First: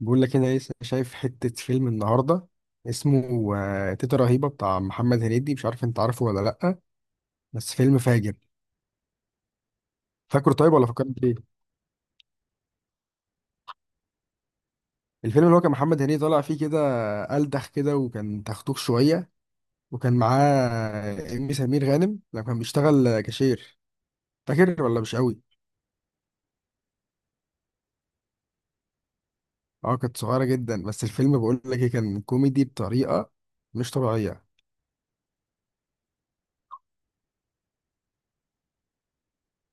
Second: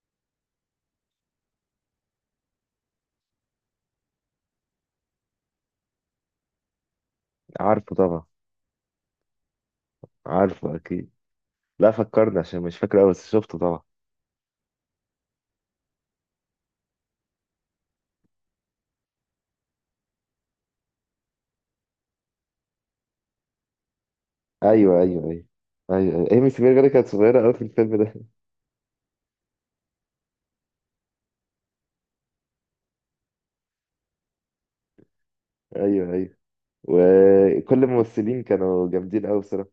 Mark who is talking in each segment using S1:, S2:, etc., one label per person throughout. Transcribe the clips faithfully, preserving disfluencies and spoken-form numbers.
S1: بقول لك انا لسه شايف حتة فيلم النهاردة. اسمه آه، تيتا رهيبة بتاع محمد هنيدي، مش عارف انت عارفه ولا لأ، بس
S2: عارفه
S1: فيلم
S2: طبعا.
S1: فاجر. فاكره طيب
S2: عارفه
S1: ولا
S2: اكيد.
S1: فكرت فيه؟
S2: لا، فكرني عشان مش فاكر قوي بس شفته طبعا.
S1: الفيلم اللي هو كان محمد هنيدي طالع فيه كده، ألدخ كده، وكان تختوخ شوية، وكان معاه إيمي سمير غانم لما كان بيشتغل كاشير. فاكر
S2: ايوه،
S1: ولا مش
S2: ايوه،
S1: قوي؟
S2: ايوه. ايوه، ايوه، ايمي سمير غانم كانت صغيره قوي في الفيلم ده.
S1: اه، كانت صغيرة جدا. بس الفيلم بقول لك إيه، كان كوميدي بطريقة مش طبيعية.
S2: ايوه، ايوه. وكل الممثلين كانوا جامدين قوي بصراحه.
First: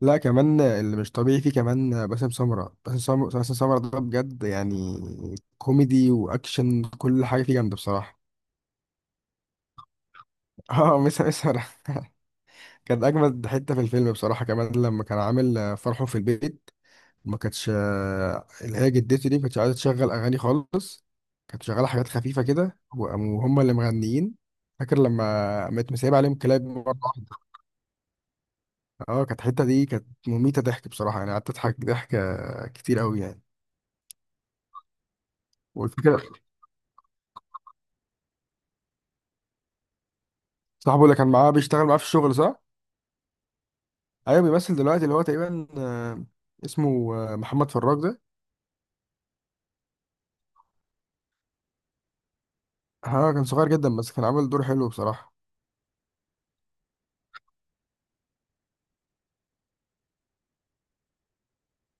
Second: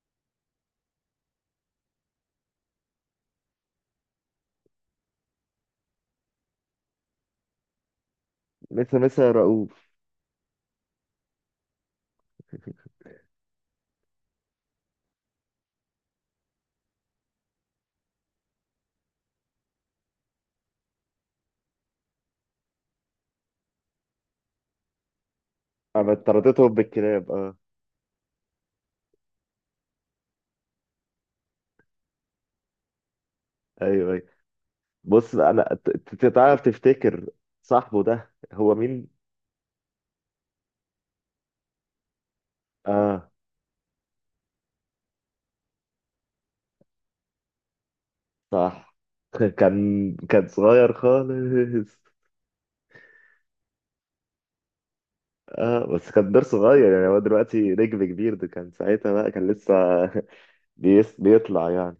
S1: لا كمان اللي مش طبيعي فيه كمان باسم سمرة باسم سمرة باسم سمرة، ده بجد يعني كوميدي واكشن، كل حاجه فيه جامده بصراحه.
S2: مثل مثل رؤوف.
S1: اه، مسا مسا. كان اجمد حته في الفيلم بصراحه، كمان لما كان عامل فرحه في البيت، ما كانتش، اللي هي جدته دي ما كانتش عايزه تشغل اغاني خالص، كانت شغاله حاجات خفيفه كده، وهم اللي مغنيين. فاكر لما قامت
S2: انا
S1: مسايبه عليهم كلاب
S2: طردتهم
S1: مره
S2: بالكلاب،
S1: واحده؟
S2: اه.
S1: اه، كانت الحته دي كانت مميته ضحك بصراحه، يعني قعدت اضحك ضحك كتير قوي يعني.
S2: ايوه، ايوه. بص بقى، انا ت-
S1: والفكره،
S2: ت- تعرف تفتكر صاحبه ده هو مين؟
S1: صاحبه اللي كان معاه بيشتغل معاه في الشغل، صح؟
S2: اه،
S1: ايوه، بيمثل دلوقتي، اللي هو تقريبا آه، اسمه آه، محمد فراج ده.
S2: صح. كان كان صغير خالص.
S1: ها، كان صغير جدا، بس كان عامل دور حلو بصراحة.
S2: اه، بس كان دور صغير، يعني هو دلوقتي نجم كبير، ده كان ساعتها بقى كان لسه بيس بيطلع يعني.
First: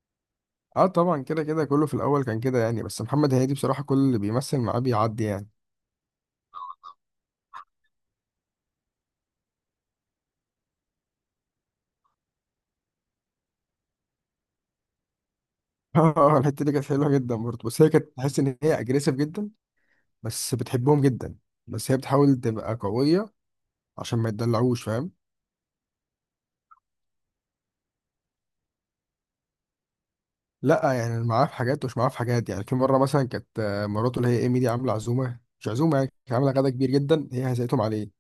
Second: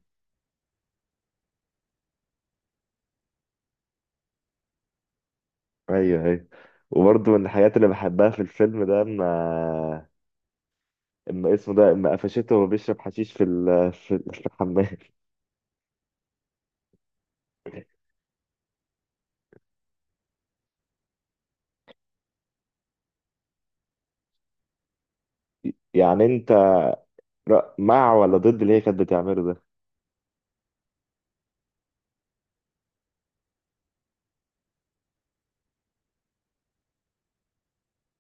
S1: اه طبعا، كده كده كله في الاول كان كده يعني، بس محمد هنيدي بصراحة كل اللي بيمثل معاه بيعدي يعني.
S2: ايوه، ايوه. وبرضه من الحاجات اللي بحبها في الفيلم ده اما اما اسمه ده، اما قفشته وهو بيشرب حشيش في ال... في في الحمام.
S1: اه، الحتة دي كانت حلوة جدا برضه، بس هي كانت تحس ان هي اجريسيف جدا، بس بتحبهم جدا، بس هي بتحاول تبقى قوية عشان ما يتدلعوش، فاهم؟
S2: يعني انت رأ... مع ولا ضد اللي هي كانت بتعمله ده؟
S1: لا يعني معاه في حاجات ومش معاه في حاجات، يعني في مرة مثلا كانت آه، مراته اللي هي ايمي دي عاملة عزومة، مش عزومة يعني، كانت عاملة غدا كبير جدا، هي هزقتهم عليه.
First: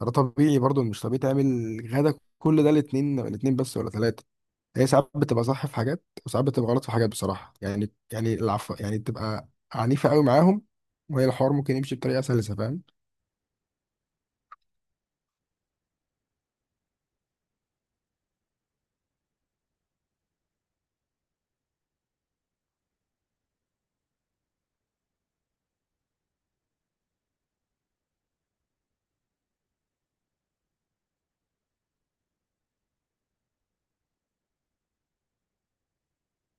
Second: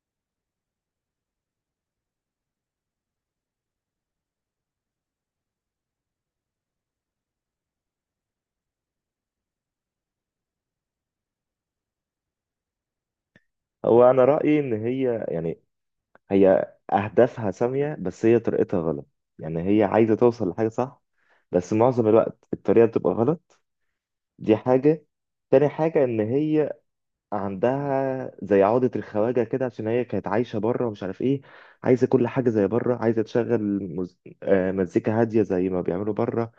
S1: ده طبيعي برضو، مش طبيعي تعمل غدا كل ده الاتنين الاتنين بس ولا ثلاثة. هي ساعات بتبقى صح في حاجات، وساعات بتبقى غلط في حاجات بصراحة، يعني يعني العفو يعني، بتبقى عنيفة قوي معاهم، وهي الحوار ممكن يمشي بطريقة سلسة، فاهم؟
S2: هو انا رأيي ان هي يعني هي اهدافها سامية بس هي طريقتها غلط. يعني هي عايزة توصل لحاجة صح بس معظم الوقت الطريقة بتبقى غلط. دي حاجة. تاني حاجة ان هي عندها زي عقدة الخواجة كده، عشان هي كانت عايشة بره ومش عارف ايه. عايزة كل حاجة زي بره، عايزة تشغل مز... آه، مزيكا هادية زي ما بيعملوا بره.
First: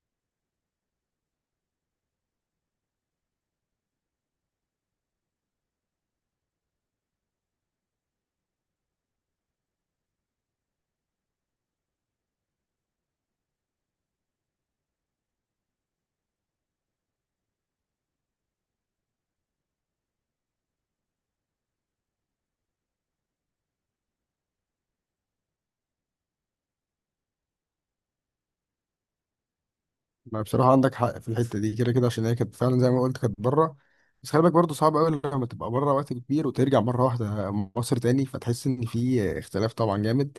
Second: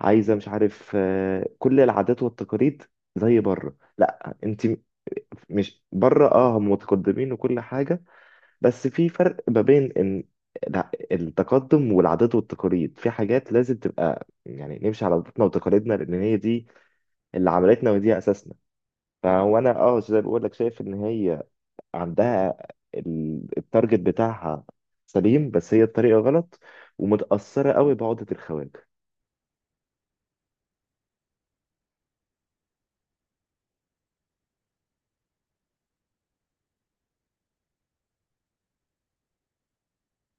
S2: عايزة مش عارف، آه، كل العادات والتقاليد زي بره. لا، انت م- مش بره، اه هم متقدمين وكل حاجة، بس في فرق ما بين ان الع- التقدم والعادات والتقاليد، في حاجات لازم تبقى، يعني نمشي على عاداتنا وتقاليدنا، لان هي دي اللي عملتنا ودي اساسنا. فهو انا اه زي ما بقول لك، شايف ان هي عندها ال- التارجت بتاعها سليم بس هي الطريقة غلط، ومتأثرة قوي بعقدة الخواجة.
S1: ما بصراحة عندك حق في الحتة دي، كده كده عشان هي كانت فعلا زي ما قلت كانت بره. بس خلي بالك برضه، صعب قوي لما تبقى بره وقت كبير وترجع مرة واحدة مصر تاني، فتحس إن في اختلاف طبعا جامد.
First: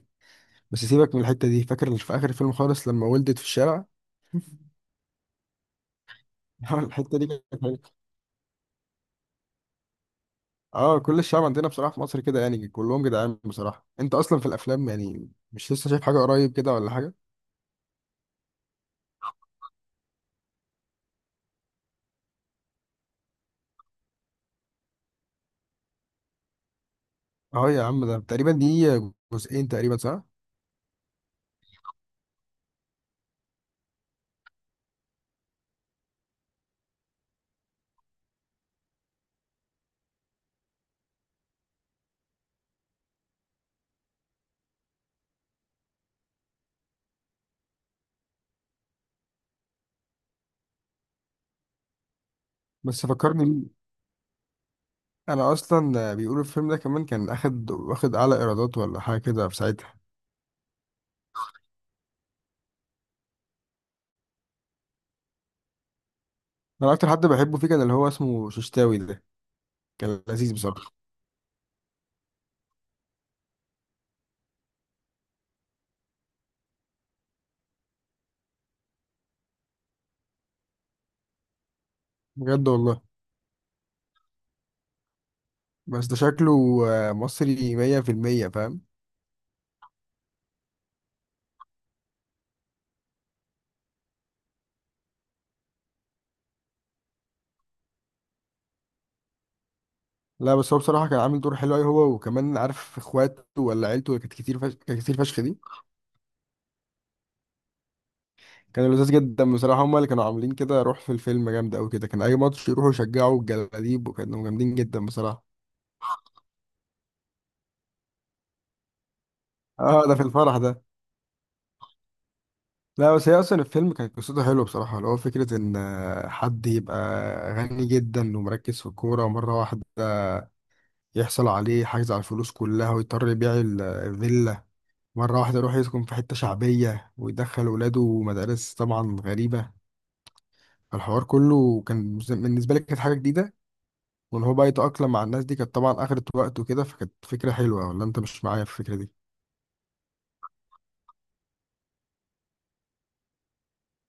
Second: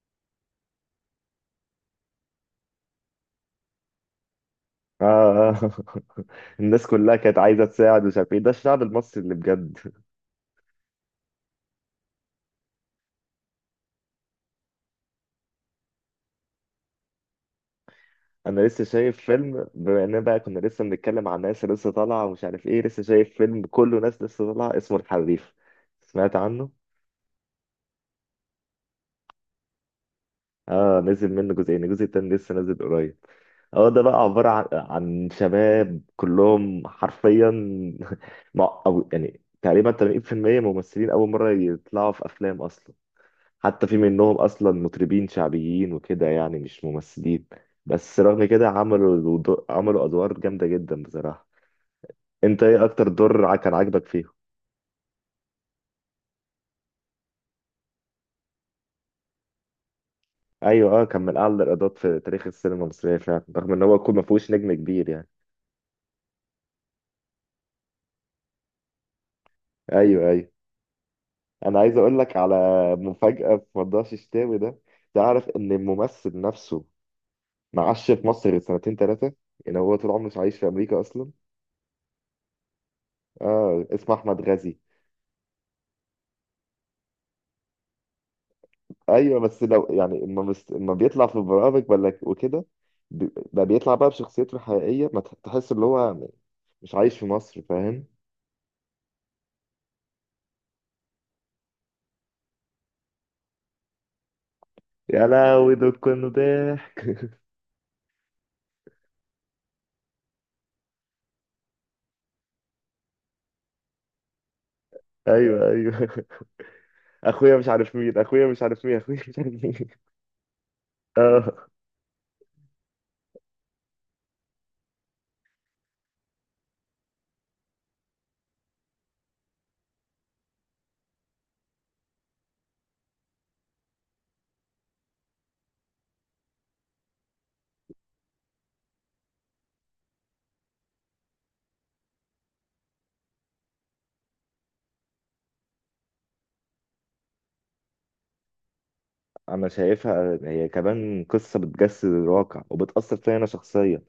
S1: بس سيبك من الحتة دي، فاكر في آخر الفيلم خالص لما ولدت في الشارع؟
S2: آه. الناس كلها
S1: الحتة دي
S2: كانت
S1: كانت
S2: عايزة
S1: حلوة.
S2: تساعد ومش عارف ايه، ده الشعب المصري اللي بجد.
S1: اه، كل الشعب عندنا بصراحة في مصر كده، يعني كلهم جدعان بصراحة. انت اصلا في الافلام يعني مش لسه شايف حاجة قريب كده ولا حاجة؟
S2: انا لسه شايف فيلم، بما اننا بقى كنا لسه بنتكلم عن ناس لسه طالعة ومش عارف ايه، لسه شايف فيلم كله ناس لسه طالعة اسمه الحريف. سمعت عنه؟
S1: اه يا عم، ده تقريبا دي جزئين تقريبا، صح؟
S2: اه، نزل منه جزئين، الجزء التاني لسه نازل قريب. هو ده بقى عبارة عن عن شباب كلهم حرفيا. مع- أو يعني تقريبا ثمانين بالمية ممثلين أول مرة يطلعوا في أفلام أصلا. حتى في منهم أصلا مطربين شعبيين وكده، يعني مش ممثلين. بس رغم كده عملوا دو- عملوا أدوار جامدة جدا بصراحة. أنت إيه
S1: بس
S2: أكتر دور
S1: فكرني
S2: ع- كان
S1: بيه.
S2: عاجبك فيهم؟
S1: انا اصلا بيقولوا الفيلم ده كمان كان اخد واخد اعلى ايرادات ولا حاجة كده في ساعتها.
S2: أيوه، أه كان من أعلى الإيرادات في تاريخ السينما المصرية فعلا، رغم إن هو يكون ما فيهوش نجم كبير يعني.
S1: انا اكتر حد بحبه فيه كان اللي هو اسمه ششتاوي ده، كان
S2: أيوه، أيوه.
S1: لذيذ بصراحة.
S2: انا عايز اقول لك على مفاجأة في موضوع الشتاوي ده. تعرف ان الممثل نفسه معاش في مصر سنتين ثلاثة؟ يعني هو طول عمره مش عايش في امريكا اصلا.
S1: بجد والله.
S2: اه، اسمه احمد غازي.
S1: بس ده شكله آه، مصري مية في المية فاهم.
S2: ايوه، بس لو يعني اما مس- اما بيطلع في برامج ولا وكده، بي- بقى بيطلع بقى بشخصيته الحقيقية، ما تح- تحس ان هو مش عايش في مصر، فاهم.
S1: لا بس هو بصراحة كان عامل دور حلو أوي، هو وكمان عارف اخواته ولا عيلته كانت كتير فشخ كانت كتير
S2: يا
S1: فشخ دي،
S2: لهوي، دول كانوا ضحك.
S1: كان لذيذ جدا بصراحة. هما اللي كانوا عاملين كده روح في الفيلم جامد أوي كده، كان أي ماتش يروحوا يشجعوا الجلاديب وكانوا جامدين جدا بصراحة.
S2: ايوه، ايوه. اخويا مش عارف مين، اخويا مش عارف مين، اخويا مش عارف مين.
S1: اه ده في الفرح ده.
S2: اه.
S1: لا بس هي أصلا الفيلم كانت قصته حلوة بصراحة، اللي هو فكرة إن آه، حد يبقى غني جدا ومركز في الكورة، ومرة واحدة يحصل عليه حجز على الفلوس كلها ويضطر يبيع ال- الفيلا، مرة واحدة يروح يسكن في حتة شعبية ويدخل ولاده مدارس طبعا غريبة. الحوار كله كان بالنسبة لي كانت حاجة جديدة، وان هو بقى يتأقلم مع الناس دي كانت طبعا اخدت وقت وكده، فكانت فكرة حلوة، ولا انت مش معايا في الفكرة دي؟
S2: انا شايفها هي كمان قصه بتجسد الواقع وبتاثر فيا انا شخصيا،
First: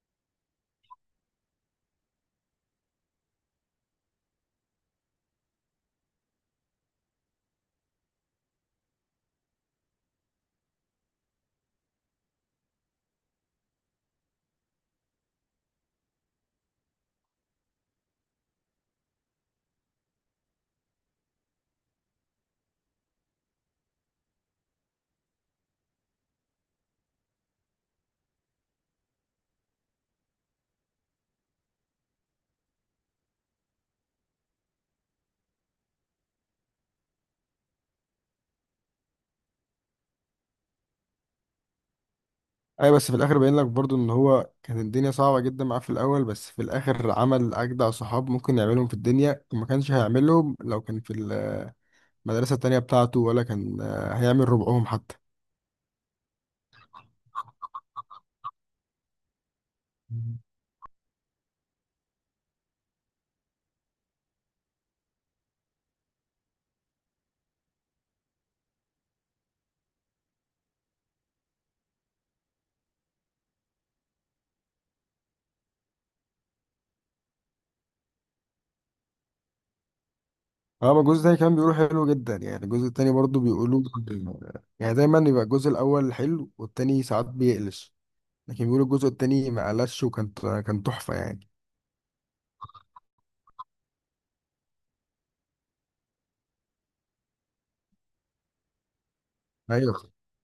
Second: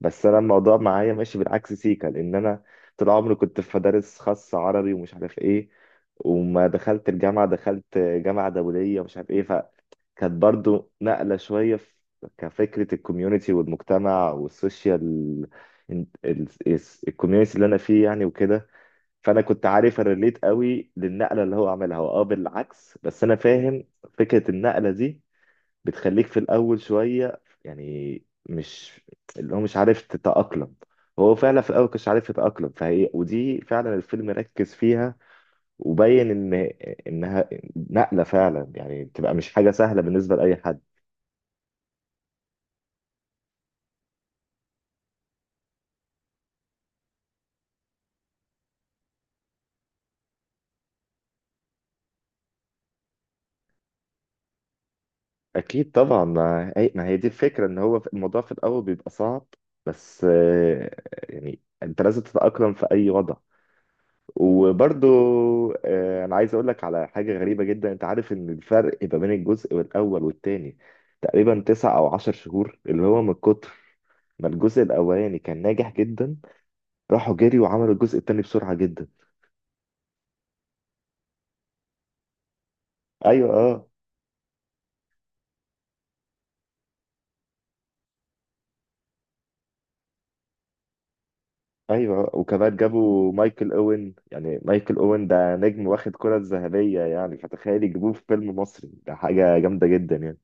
S2: بس انا الموضوع معايا ماشي بالعكس سيكا، لان انا طول عمري كنت في مدارس خاصه عربي ومش عارف ايه، وما دخلت الجامعه دخلت جامعه دوليه ومش عارف ايه، فكانت برضو نقله شويه في كفكره الكوميونتي والمجتمع والسوشيال، الكوميونتي اللي انا فيه يعني وكده. فانا كنت عارف الريليت قوي للنقله اللي هو عملها هو، اه بالعكس بس انا فاهم فكره النقله دي. بتخليك في الأول شوية يعني مش اللي هو مش عارف تتأقلم. هو فعلا في الأول كانش عارف يتأقلم، فهي ودي فعلا الفيلم ركز فيها، وبين إن إنها نقلة فعلا، يعني بتبقى مش حاجة سهلة بالنسبة لأي حد.
S1: ايوه بس في الاخر باين لك برضو ان هو كانت الدنيا صعبة جدا معاه في الاول، بس في الاخر عمل اجدع صحاب ممكن يعملهم في الدنيا، وما كانش هيعملهم لو كان في المدرسة التانية بتاعته، ولا كان آه، هيعمل ربعهم حتى.
S2: أكيد طبعا. ما هي, ما هي دي الفكرة، إن هو في- الموضوع في الأول بيبقى صعب. بس آه، يعني أنت لازم تتأقلم في أي وضع. وبرضو آه، انا عايز اقول لك على حاجه غريبه جدا. انت عارف ان الفرق ما بين الجزء الاول والتاني تقريبا تسع او عشر شهور؟ اللي هو من كتر ما الجزء الاولاني كان ناجح جدا، راحوا جري وعملوا الجزء التاني بسرعه جدا.
S1: اما الجزء التاني كان بيقولوا حلو جدا، يعني الجزء التاني برضو
S2: ايوه،
S1: بيقولوا،
S2: اه.
S1: يعني دايما يبقى الجزء الاول حلو والتاني ساعات بيقلش، لكن بيقولوا الجزء التاني ما قلش وكان كان تحفة يعني.
S2: ايوه، آه. وكمان جابوا مايكل اوين، يعني مايكل اوين ده نجم واخد كرة الذهبيه، يعني فتخيل يجيبوه في فيلم مصري، ده حاجه جامده
S1: ايوه
S2: جدا يعني.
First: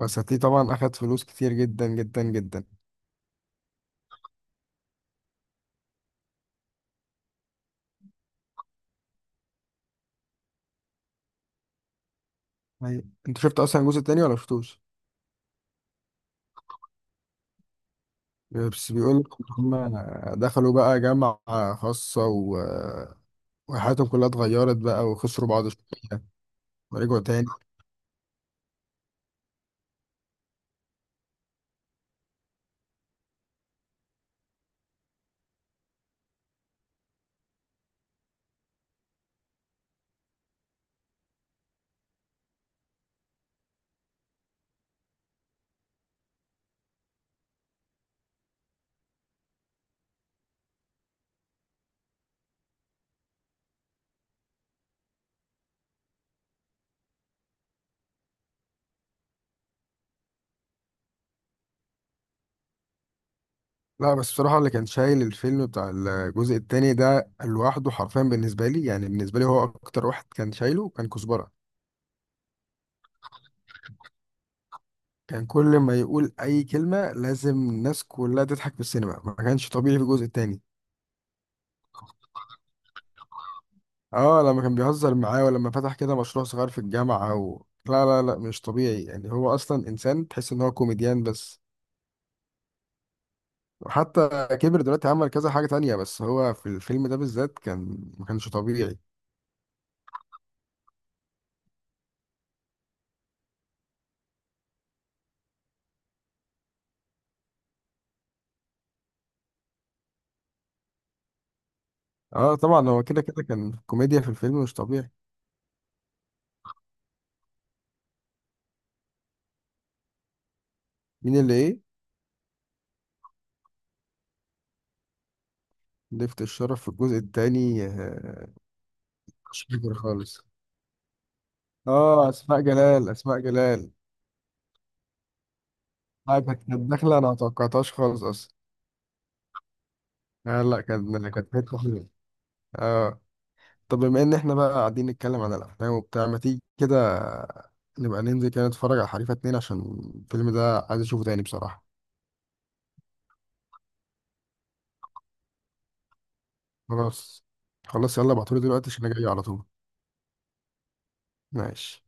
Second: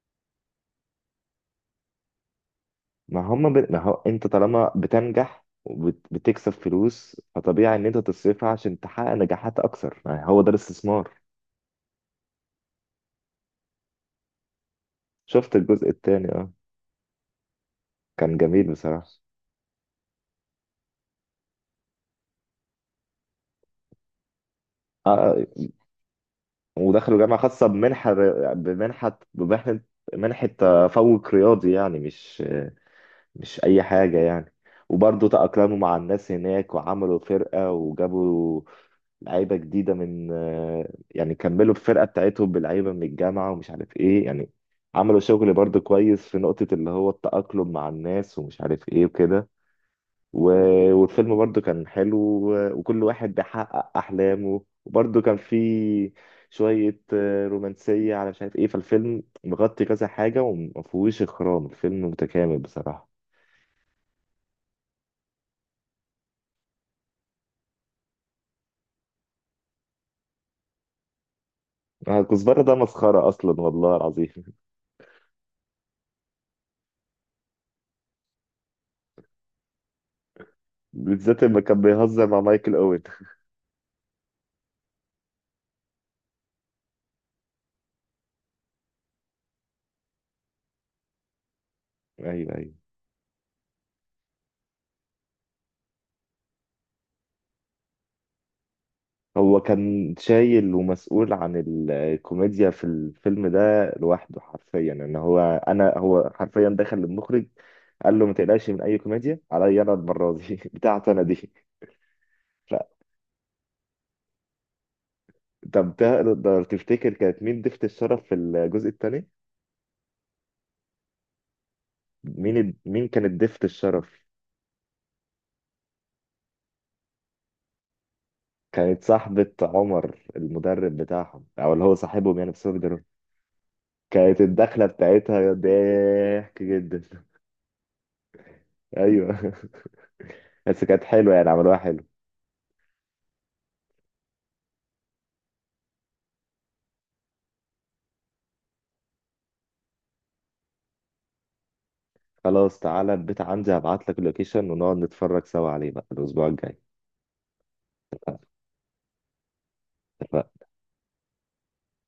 S1: بس هتلاقيه طبعا اخد فلوس كتير جدا جدا جدا.
S2: ما هم ب... ما هو انت طالما بتنجح وبتكسب فلوس، فطبيعي ان انت تصرفها عشان تحقق نجاحات اكثر، يعني هو ده الاستثمار.
S1: أيوة. انت شفت اصلا الجزء التاني ولا شفتوش؟
S2: شفت الجزء الثاني، اه. كان جميل
S1: بس
S2: بصراحة.
S1: بيقول لك هم دخلوا بقى جامعة خاصة و... وحياتهم كلها اتغيرت بقى
S2: اه.
S1: وخسروا بعض شوية،
S2: ودخلوا
S1: ورجعوا
S2: جامعة
S1: تاني.
S2: خاصة بمنحة. بمنحة بمنحة منحة تفوق رياضي يعني، مش مش اي حاجه يعني. وبرضه تأقلموا مع الناس هناك وعملوا فرقه، وجابوا لعيبه جديده من آه، يعني كملوا الفرقه بتاعتهم بلعيبه من الجامعه ومش عارف ايه يعني. عملوا شغل برضه كويس في نقطه اللي هو التأقلم مع الناس ومش عارف ايه وكده. و- والفيلم برضه كان حلو و- وكل واحد بيحقق احلامه، وبرضه كان فيه شويه آه، رومانسيه على مش عارف ايه، فالفيلم مغطي كذا حاجه ومفهوش اخرام، الفيلم متكامل بصراحه.
S1: لا بس بصراحة اللي كان شايل الفيلم بتاع الجزء التاني ده لوحده حرفيا، بالنسبة لي يعني، بالنسبة لي هو أكتر واحد كان شايله كان كزبرة.
S2: آه، كزبرة ده مسخرة أصلا والله العظيم.
S1: كان كل ما يقول أي كلمة لازم الناس كلها تضحك في السينما، ما كانش طبيعي في الجزء التاني.
S2: بالذات لما كان بيهزر مع مايكل أوين.
S1: اه لما كان بيهزر معاه، ولما فتح كده مشروع صغير في الجامعة و... لا لا لا، مش طبيعي يعني، هو اصلا انسان تحس ان هو كوميديان بس.
S2: أيوه، أيوه.
S1: وحتى كبر دلوقتي عمل كذا حاجة تانية، بس هو في الفيلم ده بالذات كان ما كانش طبيعي.
S2: هو كان شايل ومسؤول عن الكوميديا في الفيلم ده لوحده حرفيا. إن هو، أنا هو حرفيا دخل للمخرج قال له ما تقلقش من أي كوميديا، عليا أنا المرة دي بتاعتي أنا دي.
S1: اه
S2: لا.
S1: طبعا، هو كده كده كان كوميديا في الفيلم مش طبيعي.
S2: طب تقدر تفتكر كانت مين ضيفة الشرف في الجزء الثاني؟
S1: مين اللي ايه؟
S2: مين مين كانت ضيفة الشرف؟
S1: لفت الشرف في الجزء التاني آه،
S2: كانت صاحبة
S1: مش فاكر
S2: عمر
S1: خالص.
S2: المدرب بتاعهم، أو اللي هو
S1: اه،
S2: صاحبهم يعني
S1: اسماء
S2: بس هو.
S1: جلال اسماء جلال.
S2: كانت الدخلة بتاعتها
S1: آه،
S2: ضحك
S1: كانت كانت داخلة،
S2: جدا.
S1: انا ما توقعتهاش خالص اصلا.
S2: ايوه.
S1: آه لا،
S2: بس كانت
S1: كانت
S2: حلوة يعني،
S1: كانت
S2: عملوها
S1: حتة
S2: حلو.
S1: حلوة. اه. طب بما ان احنا بقى قاعدين نتكلم عن الافلام وبتاع، ما تيجي كده نبقى ننزل كده نتفرج على حريفه اتنين، عشان الفيلم ده عايز اشوفه تاني بصراحه.
S2: خلاص، تعالى البيت عندي هبعت لك اللوكيشن ونقعد نتفرج سوا عليه بقى الأسبوع الجاي.
S1: خلاص. خلاص يلا ابعتولي دلوقتي عشان انا جاي على طول. ماشي.